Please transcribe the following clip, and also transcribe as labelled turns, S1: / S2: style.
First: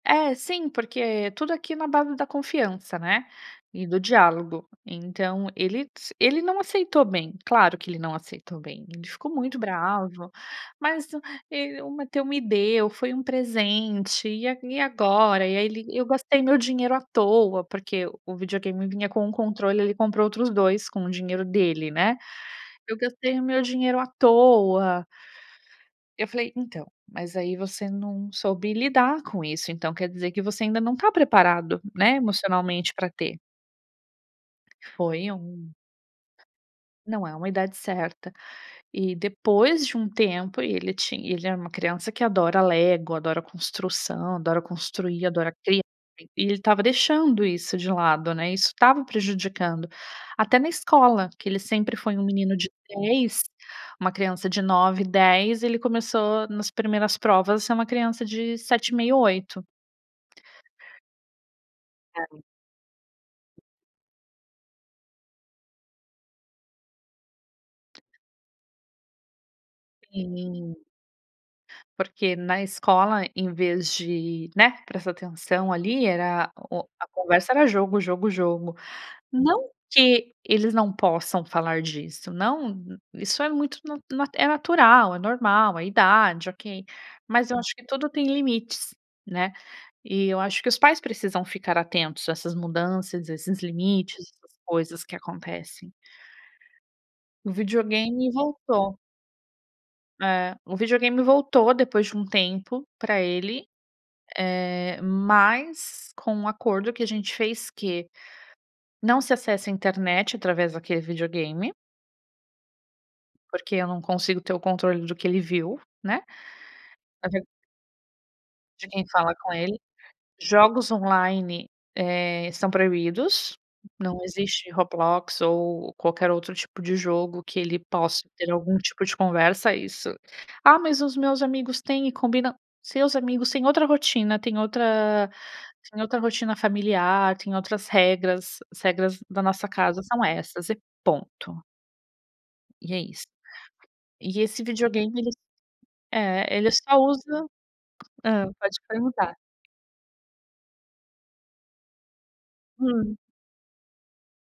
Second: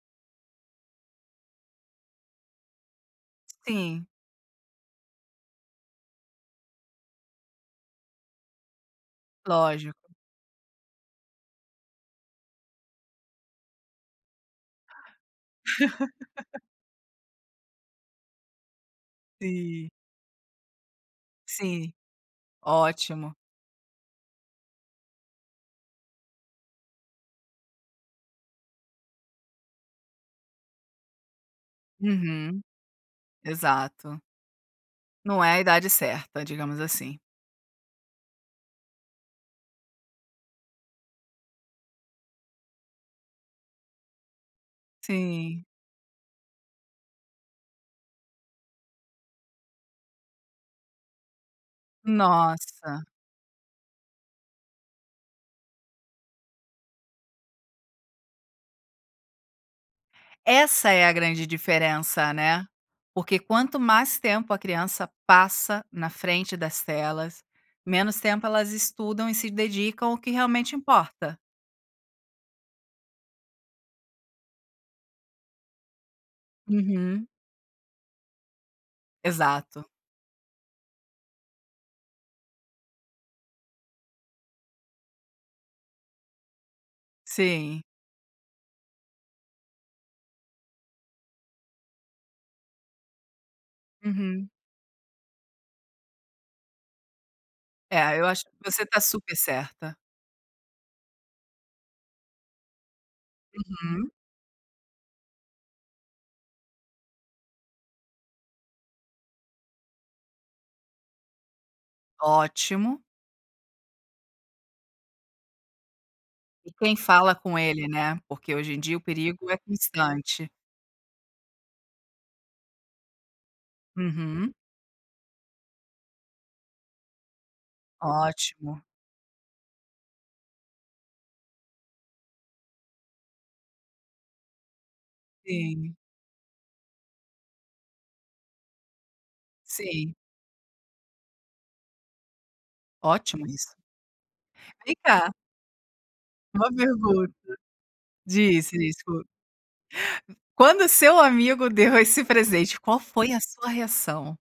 S1: É, sim, porque tudo aqui é na base da confiança, né, e do
S2: Sim.
S1: diálogo. Então ele s ele não aceitou bem, claro que ele não aceitou bem, ele ficou muito
S2: Lógico.
S1: bravo. "Mas e o Matteo me deu, foi um presente, e e agora?". E aí ele: "Eu gastei meu dinheiro à toa", porque o videogame vinha com 1 controle,
S2: Sim.
S1: ele comprou outros 2 com o dinheiro dele,
S2: Sim,
S1: né. "Eu
S2: ótimo.
S1: gastei o meu dinheiro à toa". Eu falei: "Então, mas aí você não soube lidar com isso, então quer dizer que você ainda não tá preparado, né,
S2: Uhum.
S1: emocionalmente pra ter".
S2: Exato.
S1: Foi
S2: Não é a
S1: um
S2: idade certa, digamos assim.
S1: Não é uma idade certa. E depois de um tempo, e ele ti ele era uma criança que adora lego, adora construção, adora construir, adora
S2: Sim.
S1: criar, e ele estava deixando isso de lado, né, isso estava prejudicando. Até na escola, que ele sempre foi um menino de
S2: Nossa.
S1: 10, uma criança de 9, 10, ele começou nas primeiras provas a ser uma criança de 7,5, 8.
S2: Essa é a grande diferença,
S1: [unintelligible]
S2: né. Porque quanto mais tempo a criança passa na frente das telas, menos tempo elas estudam e se dedicam ao que realmente
S1: Sim.
S2: importa.
S1: Porque na escola em vez de, né, prestar atenção ali, era o a
S2: Uhum.
S1: conversa era jogo, jogo, jogo. Não
S2: Exato.
S1: que eles não possam falar disso, não isso é muito nat é natural, é normal, é idade, ok. Mas eu acho
S2: Sim.
S1: que tudo tem limites, né. E eu acho que os pais precisam ficar atentos a essas mudanças, esses limites,
S2: Uhum.
S1: essas coisas que acontecem. O
S2: É, eu
S1: videogame
S2: acho que você
S1: voltou.
S2: tá super certa.
S1: É. O videogame voltou depois de um tempo para ele,
S2: Uhum.
S1: eh, mas com um acordo que a gente fez que: não se acessa a internet através daquele videogame
S2: Ótimo.
S1: porque eu não consigo ter o controle do que ele viu, né.
S2: E quem fala
S1: [unintelligible]
S2: com ele, né, porque hoje em
S1: De
S2: dia o
S1: quem fala
S2: perigo
S1: com
S2: é
S1: ele.
S2: constante.
S1: Jogos online, eh, são proibidos. Não
S2: Uhum.
S1: existe Roblox ou qualquer outro tipo de jogo que ele possa ter algum
S2: Ótimo.
S1: tipo de conversa isso "Ah, mas os meus amigos tem e combinam". "Seus amigos tem outra rotina, tem outra
S2: Sim.
S1: tem outra rotina familiar, tem outras regras, as regras da nossa casa
S2: Sim.
S1: são essas e ponto". E é isso.
S2: Ótimo isso.
S1: E esse
S2: Vem
S1: videogame ele
S2: cá
S1: é, ele
S2: uma
S1: só
S2: pergunta.
S1: usa hã,
S2: Disse
S1: pode
S2: [unintelligible]
S1: perguntar.
S2: Quando seu amigo deu esse presente, qual
S1: Hum.
S2: foi a sua reação?